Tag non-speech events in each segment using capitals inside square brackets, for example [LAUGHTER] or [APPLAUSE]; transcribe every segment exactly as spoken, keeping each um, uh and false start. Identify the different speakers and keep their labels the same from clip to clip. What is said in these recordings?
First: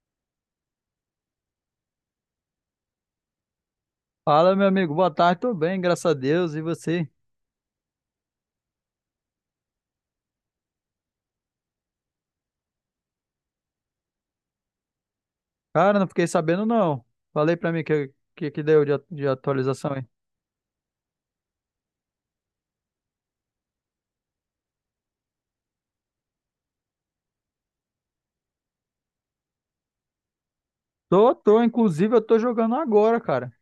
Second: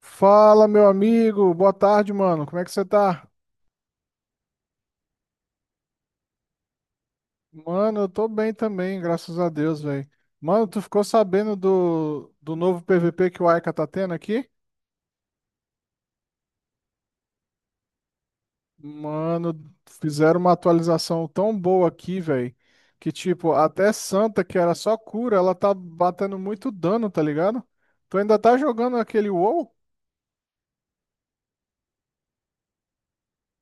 Speaker 1: Fala, meu amigo. Boa tarde, mano. Como é que você tá?
Speaker 2: Fala, meu amigo. Boa tarde, tudo bem, graças a Deus. E você?
Speaker 1: Mano, eu tô bem também, graças a Deus, velho. Mano, tu ficou sabendo do, do novo P V P que o Aika tá tendo aqui?
Speaker 2: Cara, não fiquei sabendo, não. Falei pra mim que que, que deu de, a- de
Speaker 1: Mano,
Speaker 2: atualização aí.
Speaker 1: fizeram uma atualização tão boa aqui, velho, que tipo, até Santa, que era só cura, ela tá batendo muito dano, tá ligado? Tu ainda tá jogando aquele WoW?
Speaker 2: Tô, tô. Inclusive, eu tô jogando agora, cara.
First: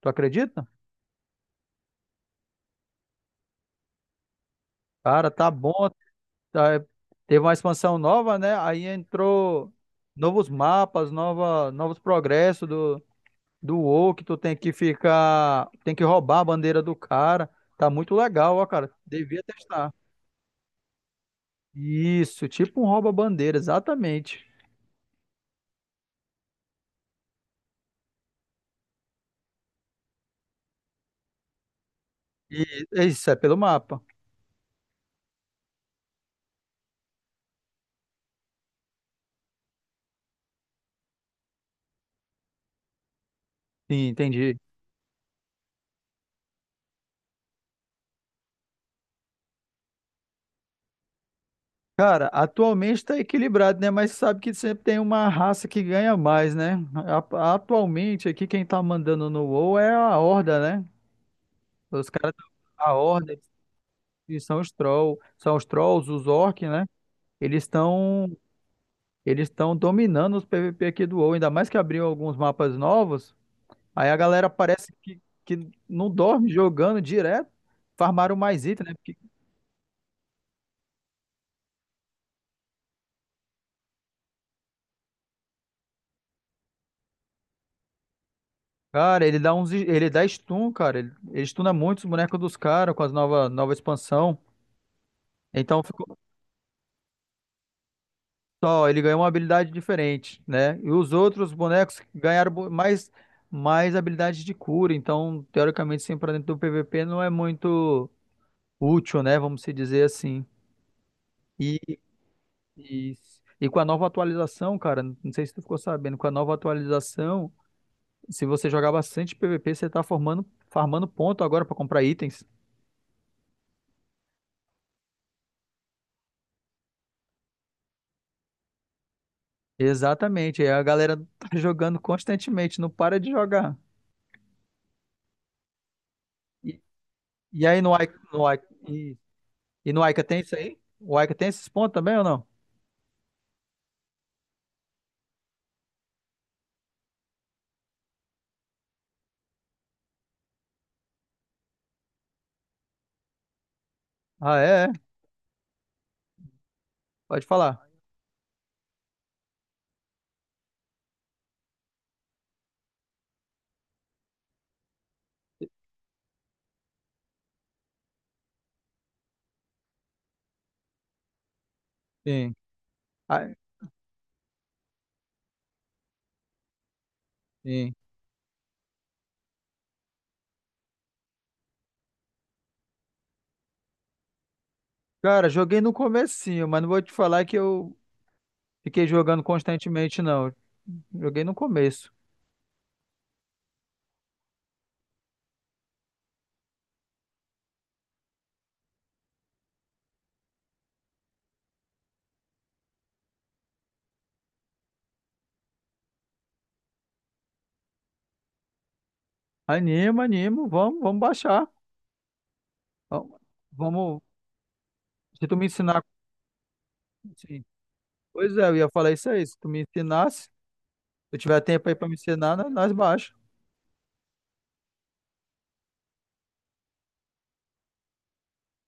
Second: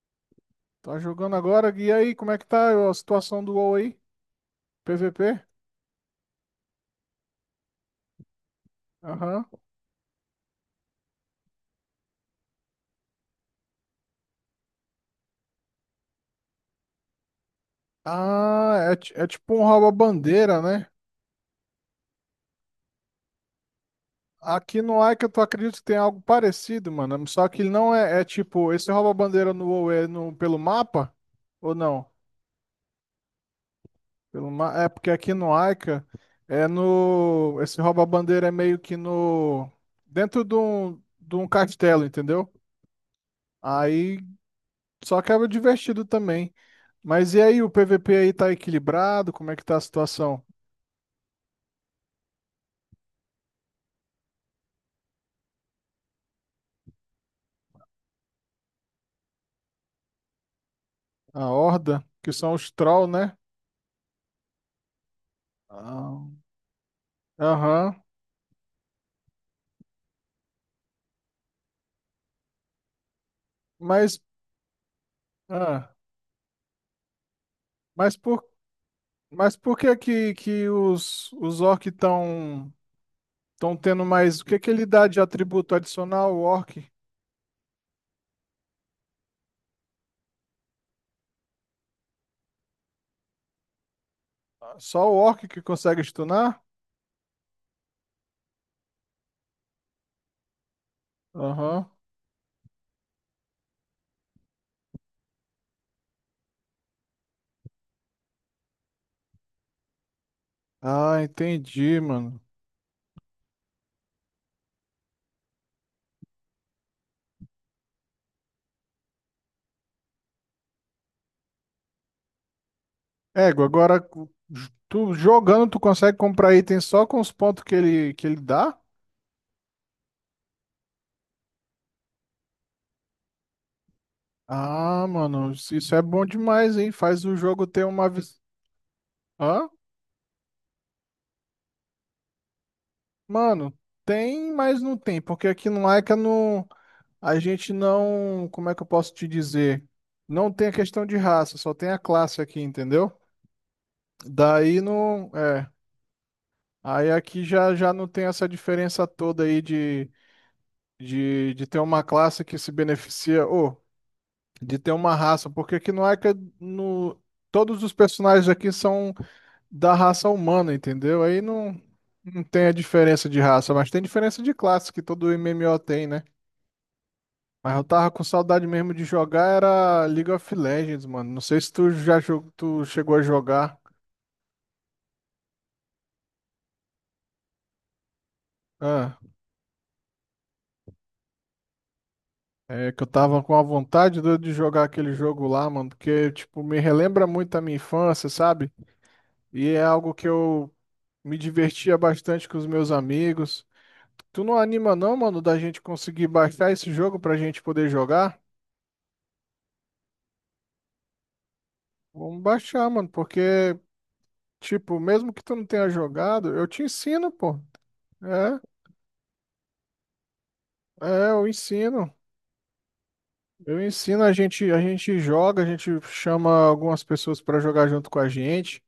Speaker 2: Tu acredita?
Speaker 1: Tá jogando agora? E aí, como é que tá a situação do WoW aí?
Speaker 2: Cara,
Speaker 1: P V P?
Speaker 2: tá bom. Tá, teve uma expansão nova, né? Aí
Speaker 1: Aham.
Speaker 2: entrou novos mapas, nova, novos progressos do, do WoW, que tu tem que ficar... Tem que roubar a bandeira do cara. Tá muito legal, ó,
Speaker 1: Ah,
Speaker 2: cara.
Speaker 1: é, ti- é
Speaker 2: Devia
Speaker 1: tipo um
Speaker 2: testar.
Speaker 1: rouba-bandeira, né?
Speaker 2: Isso, tipo um rouba-bandeira, exatamente.
Speaker 1: Aqui no Ica, tu acredita que tem algo parecido, mano? Só que ele não é, é tipo, esse rouba-bandeira no WoW é no, pelo mapa? Ou não?
Speaker 2: E é isso, é pelo mapa.
Speaker 1: Pelo ma é porque aqui no Ica é no. Esse rouba-bandeira é meio que no. dentro de um, de um castelo, entendeu?
Speaker 2: Sim,
Speaker 1: Aí
Speaker 2: entendi.
Speaker 1: só que é divertido também. Mas e aí, o P V P aí tá equilibrado? Como é que tá a situação?
Speaker 2: Cara, atualmente tá equilibrado, né? Mas sabe que sempre tem uma raça que ganha mais, né? A- Atualmente aqui quem tá mandando no WoW é a Horda, né?
Speaker 1: A Horda,
Speaker 2: Os
Speaker 1: que
Speaker 2: caras,
Speaker 1: são os
Speaker 2: a
Speaker 1: troll, né?
Speaker 2: Horda, e são os Troll, são os Trolls,
Speaker 1: Ah,
Speaker 2: os Orcs, né? Eles
Speaker 1: aham.
Speaker 2: estão eles estão dominando os P V P aqui do WoW, ainda mais que abriu alguns mapas novos. Aí a
Speaker 1: Mas.
Speaker 2: galera parece que, que
Speaker 1: ah,
Speaker 2: não dorme jogando direto,
Speaker 1: Mas
Speaker 2: farmaram
Speaker 1: por
Speaker 2: mais item, né?
Speaker 1: Mas por que que, que os, os orcs estão estão tendo mais? O que que ele dá de atributo adicional ao orc?
Speaker 2: Cara, ele dá uns, ele dá stun, cara. Ele, ele stuna muito os bonecos dos caras com as nova, nova expansão.
Speaker 1: Só o orc que
Speaker 2: Então
Speaker 1: consegue
Speaker 2: ficou
Speaker 1: stunar?
Speaker 2: só, ele ganhou uma habilidade diferente, né? E os outros
Speaker 1: Aham.
Speaker 2: bonecos ganharam bo- mais mais habilidades de cura, então teoricamente sempre pra dentro do P V P não é muito útil, né? Vamos se dizer assim.
Speaker 1: Ah,
Speaker 2: E,
Speaker 1: entendi, mano.
Speaker 2: e, e com a nova atualização, cara, não sei se tu ficou sabendo, com a nova atualização, se você jogar bastante P V P, você tá formando, farmando ponto agora pra comprar itens.
Speaker 1: Ego, agora j- tu jogando, tu consegue comprar item só com os pontos que ele, que ele dá?
Speaker 2: Exatamente, aí a galera [LAUGHS] tá jogando constantemente, não para de jogar.
Speaker 1: Ah, mano, isso isso é bom demais,
Speaker 2: E,
Speaker 1: hein? Faz o jogo
Speaker 2: e aí
Speaker 1: ter
Speaker 2: no
Speaker 1: uma.
Speaker 2: Ica,
Speaker 1: vis-
Speaker 2: no Ica, e,
Speaker 1: Hã?
Speaker 2: e no Ica tem isso aí? O Ica tem esses pontos também ou não?
Speaker 1: Mano, tem, mas não tem, porque aqui no Laika não. A gente não, como é que eu posso te dizer? Não tem a questão de raça, só tem a classe aqui, entendeu?
Speaker 2: Ah,
Speaker 1: Daí
Speaker 2: é? É.
Speaker 1: não, é, aí aqui
Speaker 2: Pode
Speaker 1: já
Speaker 2: falar.
Speaker 1: já não tem essa diferença toda aí de, de, de ter uma classe que se beneficia ou de ter uma raça, porque aqui no Ica no todos os personagens aqui são da raça humana, entendeu? Aí não não
Speaker 2: Sim.
Speaker 1: tem a diferença de
Speaker 2: Ah,
Speaker 1: raça, mas tem diferença de classe que todo M M O tem, né? Mas eu
Speaker 2: sim.
Speaker 1: tava com saudade mesmo de jogar, era League of Legends, mano. Não sei se tu já jogou, tu chegou a jogar.
Speaker 2: Cara, joguei no comecinho, mas não vou te falar que eu fiquei
Speaker 1: Ah,
Speaker 2: jogando constantemente, não. Joguei no começo.
Speaker 1: é que eu tava com a vontade doida de jogar aquele jogo lá, mano, porque, tipo, me relembra muito a minha infância, sabe? E é algo que eu me divertia bastante com os meus amigos. Tu não anima não, mano, da gente conseguir baixar esse jogo pra gente poder jogar?
Speaker 2: Anima, animo, vamos, vamos baixar.
Speaker 1: Vamos baixar, mano,
Speaker 2: Vamos,
Speaker 1: porque,
Speaker 2: vamos-
Speaker 1: tipo, mesmo que
Speaker 2: Se
Speaker 1: tu
Speaker 2: tu
Speaker 1: não
Speaker 2: me
Speaker 1: tenha
Speaker 2: ensinar,
Speaker 1: jogado, eu te ensino, pô.
Speaker 2: sim. Pois
Speaker 1: É,
Speaker 2: é, eu ia falar isso aí, se tu me ensinasse, se
Speaker 1: é,
Speaker 2: tu
Speaker 1: eu
Speaker 2: tiver tempo aí pra
Speaker 1: ensino.
Speaker 2: me ensinar, nós nós baixa.
Speaker 1: Eu ensino, a gente, a gente joga, a gente chama algumas pessoas para jogar junto com a gente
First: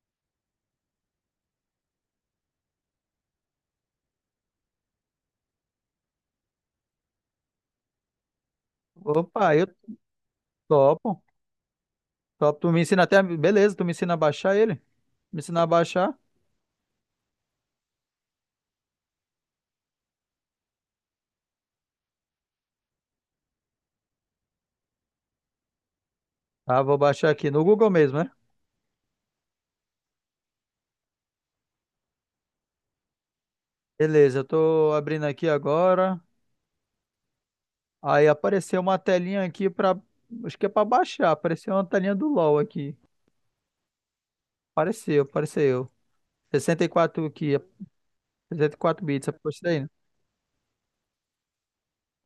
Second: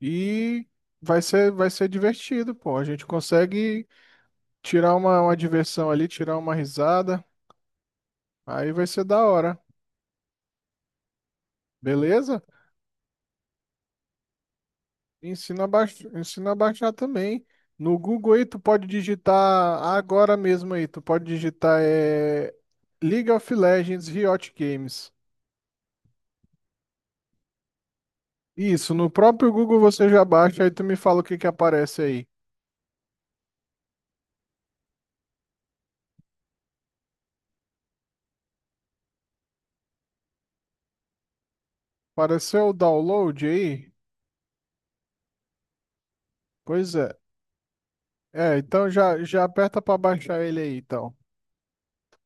Speaker 1: e vai ser, vai ser divertido, pô. A gente consegue tirar uma, uma diversão ali, tirar uma risada, aí vai ser da
Speaker 2: Opa,
Speaker 1: hora,
Speaker 2: eu topo.
Speaker 1: beleza?
Speaker 2: Top. Tu me ensina até. A- Beleza, tu me ensina a baixar ele? Me ensina
Speaker 1: Ensina a
Speaker 2: a
Speaker 1: baixar,
Speaker 2: baixar?
Speaker 1: ensina a baixar também. No Google aí tu pode digitar agora mesmo aí, tu pode digitar é, League of Legends Riot Games.
Speaker 2: Ah, vou baixar aqui no Google mesmo, né?
Speaker 1: Isso, no próprio Google você já baixa, aí tu me fala o que que aparece aí.
Speaker 2: Beleza, eu tô abrindo aqui agora. Aí apareceu uma telinha aqui pra. Acho que é pra baixar. Apareceu uma telinha do LoL
Speaker 1: Apareceu o
Speaker 2: aqui.
Speaker 1: download aí?
Speaker 2: Apareceu, apareceu. Sessenta e
Speaker 1: Pois é.
Speaker 2: quatro aqui,
Speaker 1: É, então
Speaker 2: sessenta e quatro
Speaker 1: já,
Speaker 2: bits, é
Speaker 1: já
Speaker 2: isso
Speaker 1: aperta
Speaker 2: daí, né?
Speaker 1: pra baixar ele aí, então.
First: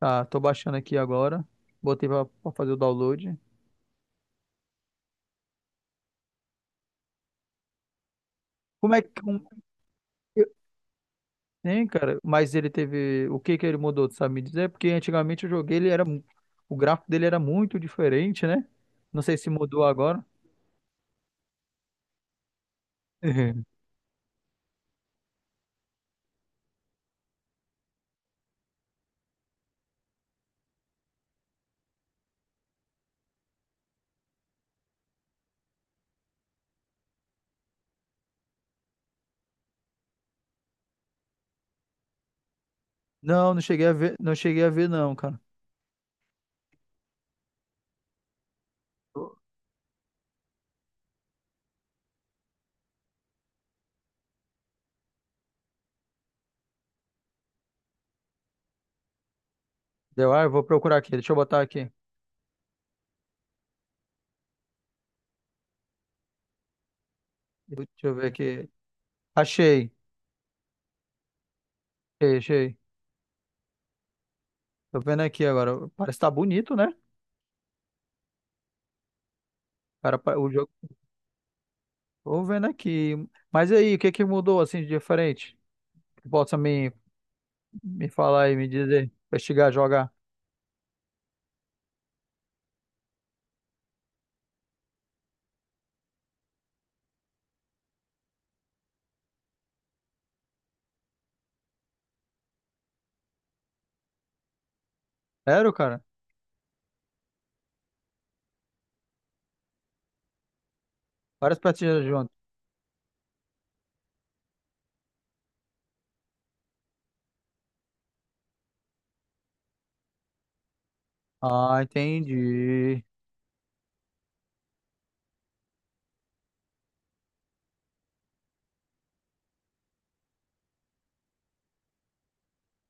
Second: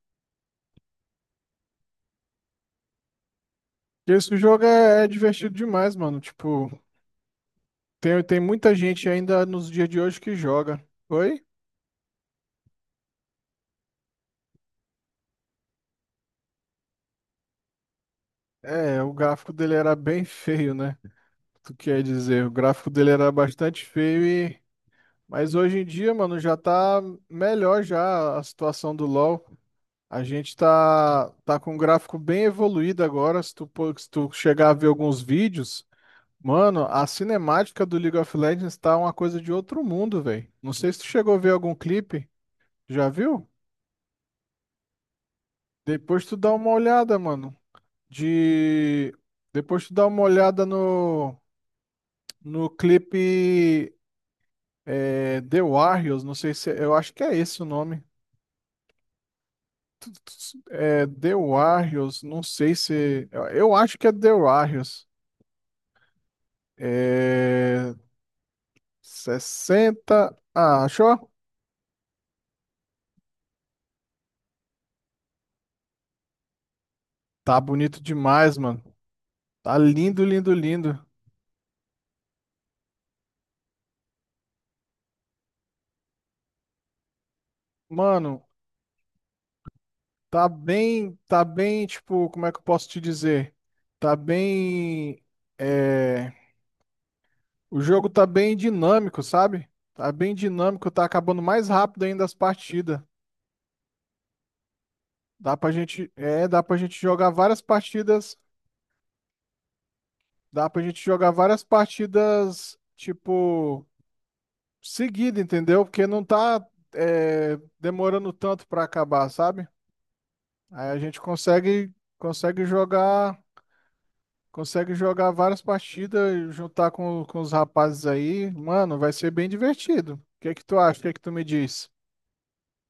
Speaker 2: Tá, tô baixando aqui agora. Botei pra, pra fazer o download.
Speaker 1: Esse jogo é, é divertido demais, mano. Tipo, tem, tem muita
Speaker 2: Como é
Speaker 1: gente
Speaker 2: que.
Speaker 1: ainda nos dias de hoje que joga. Oi?
Speaker 2: Sim, cara, mas ele teve. O que que ele mudou, tu sabe me dizer? Porque antigamente eu joguei, ele era. mu- o gráfico dele era muito diferente, né?
Speaker 1: É, o
Speaker 2: Não sei se
Speaker 1: gráfico dele
Speaker 2: mudou
Speaker 1: era bem [LAUGHS]
Speaker 2: agora.
Speaker 1: feio, né? Tu quer dizer, o gráfico dele era
Speaker 2: Uhum.
Speaker 1: bastante feio e... Mas hoje em dia, mano, já tá melhor já a situação do LoL. A gente tá, tá com um gráfico bem evoluído agora. Se tu, pô- se tu chegar a ver alguns vídeos... Mano, a cinemática do League of Legends tá uma coisa de outro mundo, velho. Não sei se tu chegou a ver algum clipe, já viu?
Speaker 2: Não, não cheguei a ver, não cheguei a ver, não, cara.
Speaker 1: Depois tu dá uma olhada, mano. De. Depois tu dá uma olhada no, no clipe é, The Warriors, não sei se. Eu acho que é esse o nome.
Speaker 2: Deu, ah, eu vou procurar
Speaker 1: É
Speaker 2: aqui, deixa
Speaker 1: The
Speaker 2: eu botar aqui.
Speaker 1: Warriors, não sei se. Eu eu acho que é The Warriors.
Speaker 2: Deixa
Speaker 1: É.
Speaker 2: eu ver aqui. Achei,
Speaker 1: sessenta. Ah, achou?
Speaker 2: achei, achei. Tô vendo aqui agora. Parece que tá bonito, né?
Speaker 1: Tá bonito demais, mano. Tá
Speaker 2: Cara,
Speaker 1: lindo,
Speaker 2: pa- o
Speaker 1: lindo,
Speaker 2: jogo.
Speaker 1: lindo.
Speaker 2: Tô vendo aqui. Mas aí, o que que mudou assim de diferente? Que possa me, me
Speaker 1: Mano,
Speaker 2: falar e me dizer, investigar, jogar.
Speaker 1: tá bem, tá bem, tipo, como é que eu posso te dizer? Tá bem, é, o jogo tá bem dinâmico, sabe? Tá bem dinâmico, tá acabando mais rápido ainda as partidas. Dá pra
Speaker 2: Sério, cara?
Speaker 1: gente, é, dá pra gente jogar várias partidas, dá pra gente jogar
Speaker 2: Várias
Speaker 1: várias
Speaker 2: partidas juntas.
Speaker 1: partidas, tipo, seguida, entendeu? Porque não tá, é, demorando tanto pra acabar, sabe? Aí a gente
Speaker 2: Ah,
Speaker 1: consegue, consegue
Speaker 2: entendi.
Speaker 1: jogar Consegue Jogar várias partidas, juntar com, com os rapazes aí. Mano, vai ser bem divertido. O que é que tu acha? O que é que tu me diz?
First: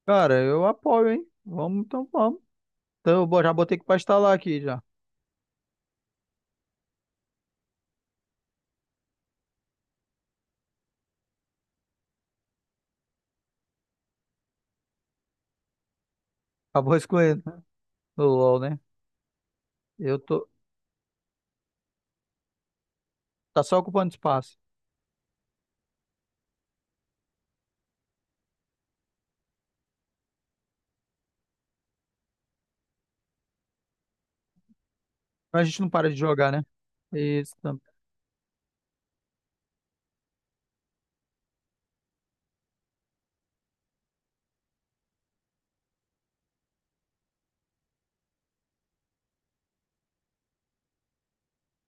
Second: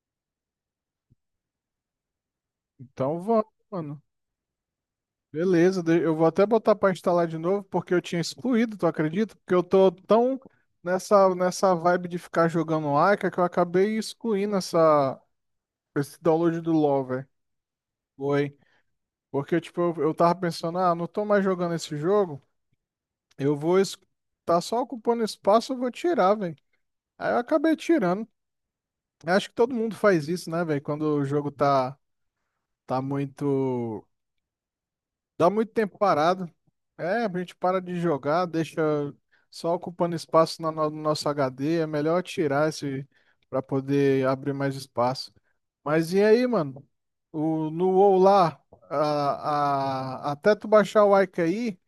Speaker 2: Cara, eu apoio, hein? Vamos, então vamos. Então,
Speaker 1: Então
Speaker 2: eu bo-
Speaker 1: vamos,
Speaker 2: já botei aqui pra
Speaker 1: mano.
Speaker 2: instalar aqui já.
Speaker 1: Beleza, de- eu vou até botar pra instalar de novo, porque eu tinha excluído, tu acredita? Porque eu tô tão nessa, nessa vibe de ficar jogando Aika que eu acabei excluindo essa, esse download do
Speaker 2: Acabou [LAUGHS]
Speaker 1: LoL, velho.
Speaker 2: escolhendo, né? O
Speaker 1: Foi.
Speaker 2: LoL, né?
Speaker 1: Porque, tipo, eu, eu
Speaker 2: Eu
Speaker 1: tava
Speaker 2: tô.
Speaker 1: pensando, ah, não tô mais jogando esse jogo, eu
Speaker 2: Tá
Speaker 1: vou.
Speaker 2: só
Speaker 1: es-
Speaker 2: ocupando espaço.
Speaker 1: Tá só ocupando espaço, eu vou tirar, velho. Aí eu acabei tirando. Eu acho que todo mundo faz isso, né, velho? Quando o jogo tá, tá muito. Dá
Speaker 2: Mas a
Speaker 1: muito
Speaker 2: gente não
Speaker 1: tempo
Speaker 2: para de
Speaker 1: parado.
Speaker 2: jogar, né?
Speaker 1: É, a
Speaker 2: Isso.
Speaker 1: gente para
Speaker 2: tam-
Speaker 1: de jogar, deixa só ocupando espaço na no no nosso H D. É melhor tirar esse pra poder abrir mais espaço. Mas e aí, mano? O, no WoW lá, a, a- até tu baixar o Ica aí.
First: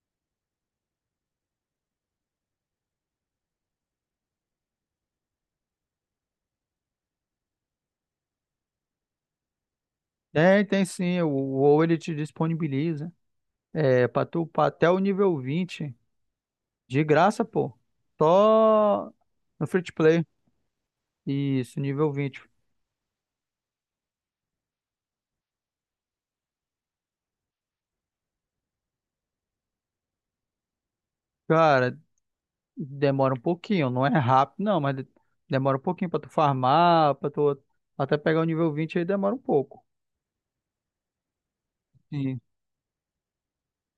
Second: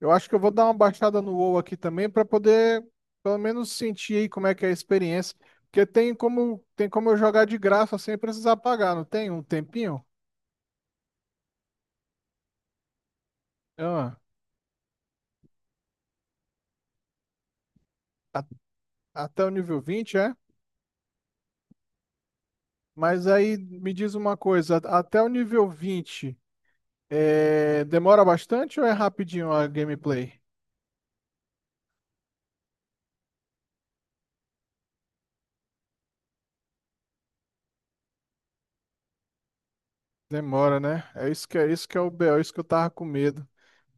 Speaker 1: Eu acho que eu vou dar uma baixada no WoW aqui também para poder pelo menos sentir aí como é que é a experiência, porque tem como tem como eu jogar de graça sem precisar pagar, não tem um tempinho?
Speaker 2: Tem, tem sim. O o WoW ele te disponibiliza. É,
Speaker 1: Ah,
Speaker 2: pra tu upar até o nível vinte de graça, pô.
Speaker 1: a-
Speaker 2: Só
Speaker 1: até o
Speaker 2: no
Speaker 1: nível
Speaker 2: free to
Speaker 1: vinte
Speaker 2: play.
Speaker 1: é?
Speaker 2: Isso, nível vinte.
Speaker 1: Mas aí me diz uma coisa, até o nível vinte é, demora bastante ou é rapidinho a gameplay?
Speaker 2: Cara, demora um pouquinho, não é rápido, não, mas de- demora um pouquinho pra tu farmar, pra tu até pegar o nível vinte aí demora um pouco.
Speaker 1: Demora, né? É isso que é isso que é o B O,
Speaker 2: Sim.
Speaker 1: isso que eu tava com medo.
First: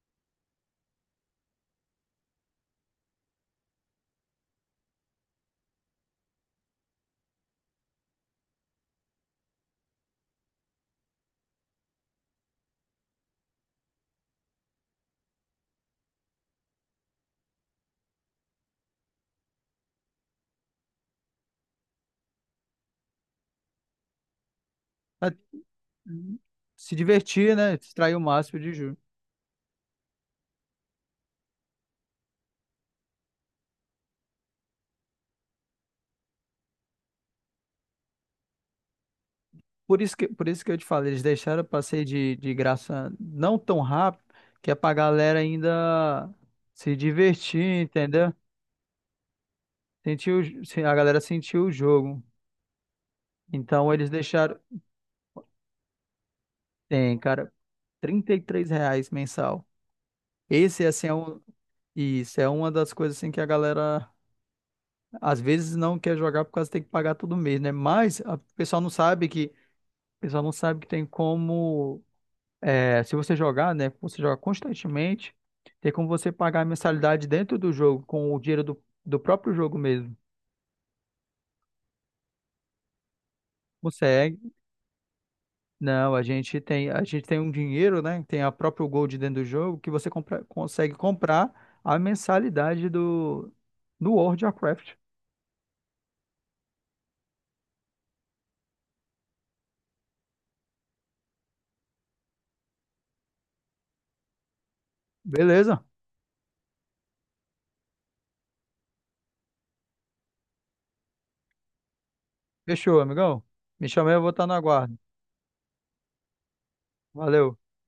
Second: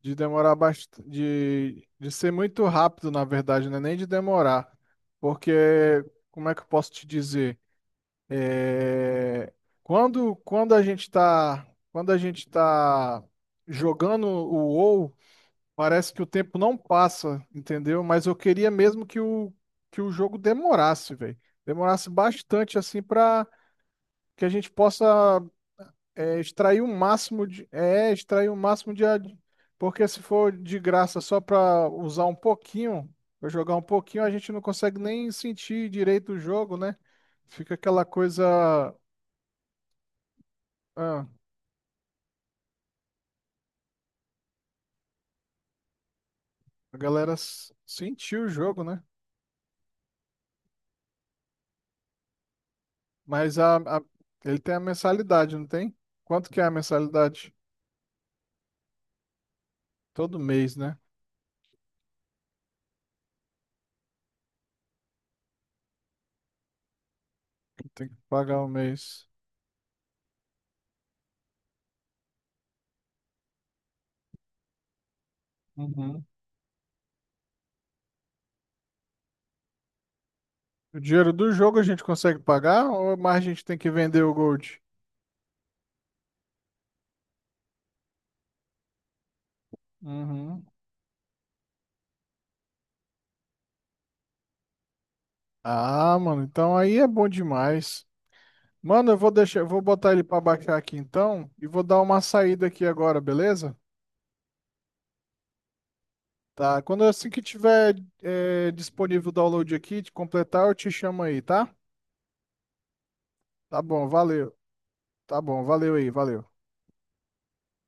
Speaker 1: De demorar bastante, de, de ser muito rápido, na verdade, né? Nem de demorar. Porque, como é que eu posso te dizer? É, quando, quando a gente tá, quando a gente tá jogando o WoW, parece que o tempo não passa, entendeu? Mas eu queria mesmo que o, que o jogo demorasse, velho. Demorasse bastante, assim, pra que a gente possa
Speaker 2: Mas, hum,
Speaker 1: é, extrair o
Speaker 2: se
Speaker 1: máximo
Speaker 2: divertir,
Speaker 1: de.
Speaker 2: né?
Speaker 1: É,
Speaker 2: Extrair o
Speaker 1: extrair o
Speaker 2: máximo de
Speaker 1: máximo
Speaker 2: juros.
Speaker 1: de. ad- Porque se for de graça só para usar um pouquinho, pra jogar um pouquinho, a gente não consegue nem sentir direito o jogo, né? Fica aquela coisa.
Speaker 2: Por isso que, por isso que eu te falei, eles
Speaker 1: Ah,
Speaker 2: deixaram o ser de, de graça não tão rápido, que é pra galera ainda se
Speaker 1: a galera s-
Speaker 2: divertir, entendeu?
Speaker 1: sentiu o jogo, né?
Speaker 2: Sentir o j- se- A galera sentir o jogo.
Speaker 1: Mas a,
Speaker 2: Então
Speaker 1: a-
Speaker 2: eles
Speaker 1: ele
Speaker 2: deixaram.
Speaker 1: tem a mensalidade, não tem? Quanto que é a
Speaker 2: Tem, cara, R$
Speaker 1: mensalidade?
Speaker 2: trinta e três reais mensal.
Speaker 1: Todo mês,
Speaker 2: Esse,
Speaker 1: né?
Speaker 2: assim, é um. E isso é uma das coisas assim que a galera às vezes não quer jogar por causa que tem que pagar todo mês, né?
Speaker 1: Tem que
Speaker 2: Mas a- o
Speaker 1: pagar o
Speaker 2: pessoal não sabe
Speaker 1: mês.
Speaker 2: que, o pessoal não sabe que tem como, é, se você jogar, né? Você joga constantemente, tem como
Speaker 1: Uhum.
Speaker 2: você pagar a mensalidade dentro do jogo com o dinheiro do, do próprio jogo mesmo.
Speaker 1: O dinheiro do jogo a gente consegue pagar ou mais a gente tem que vender o
Speaker 2: Consegue?
Speaker 1: Gold?
Speaker 2: Não, a gente tem, a gente tem um dinheiro, né? Tem a própria Gold dentro do jogo que você compra-
Speaker 1: Uhum.
Speaker 2: consegue comprar a mensalidade do do World of Warcraft.
Speaker 1: Ah, mano, então aí é bom demais. Mano, eu vou deixar, eu vou botar ele pra baixar aqui então e vou dar uma saída aqui agora, beleza?
Speaker 2: Beleza?
Speaker 1: Tá, quando assim que tiver é, disponível o download aqui, de completar, eu te chamo aí, tá?
Speaker 2: Fechou, amigão.
Speaker 1: Tá
Speaker 2: Me
Speaker 1: bom,
Speaker 2: chamei, eu vou estar no
Speaker 1: valeu.
Speaker 2: aguardo.
Speaker 1: Tá bom, valeu aí, valeu.
Speaker 2: Valeu.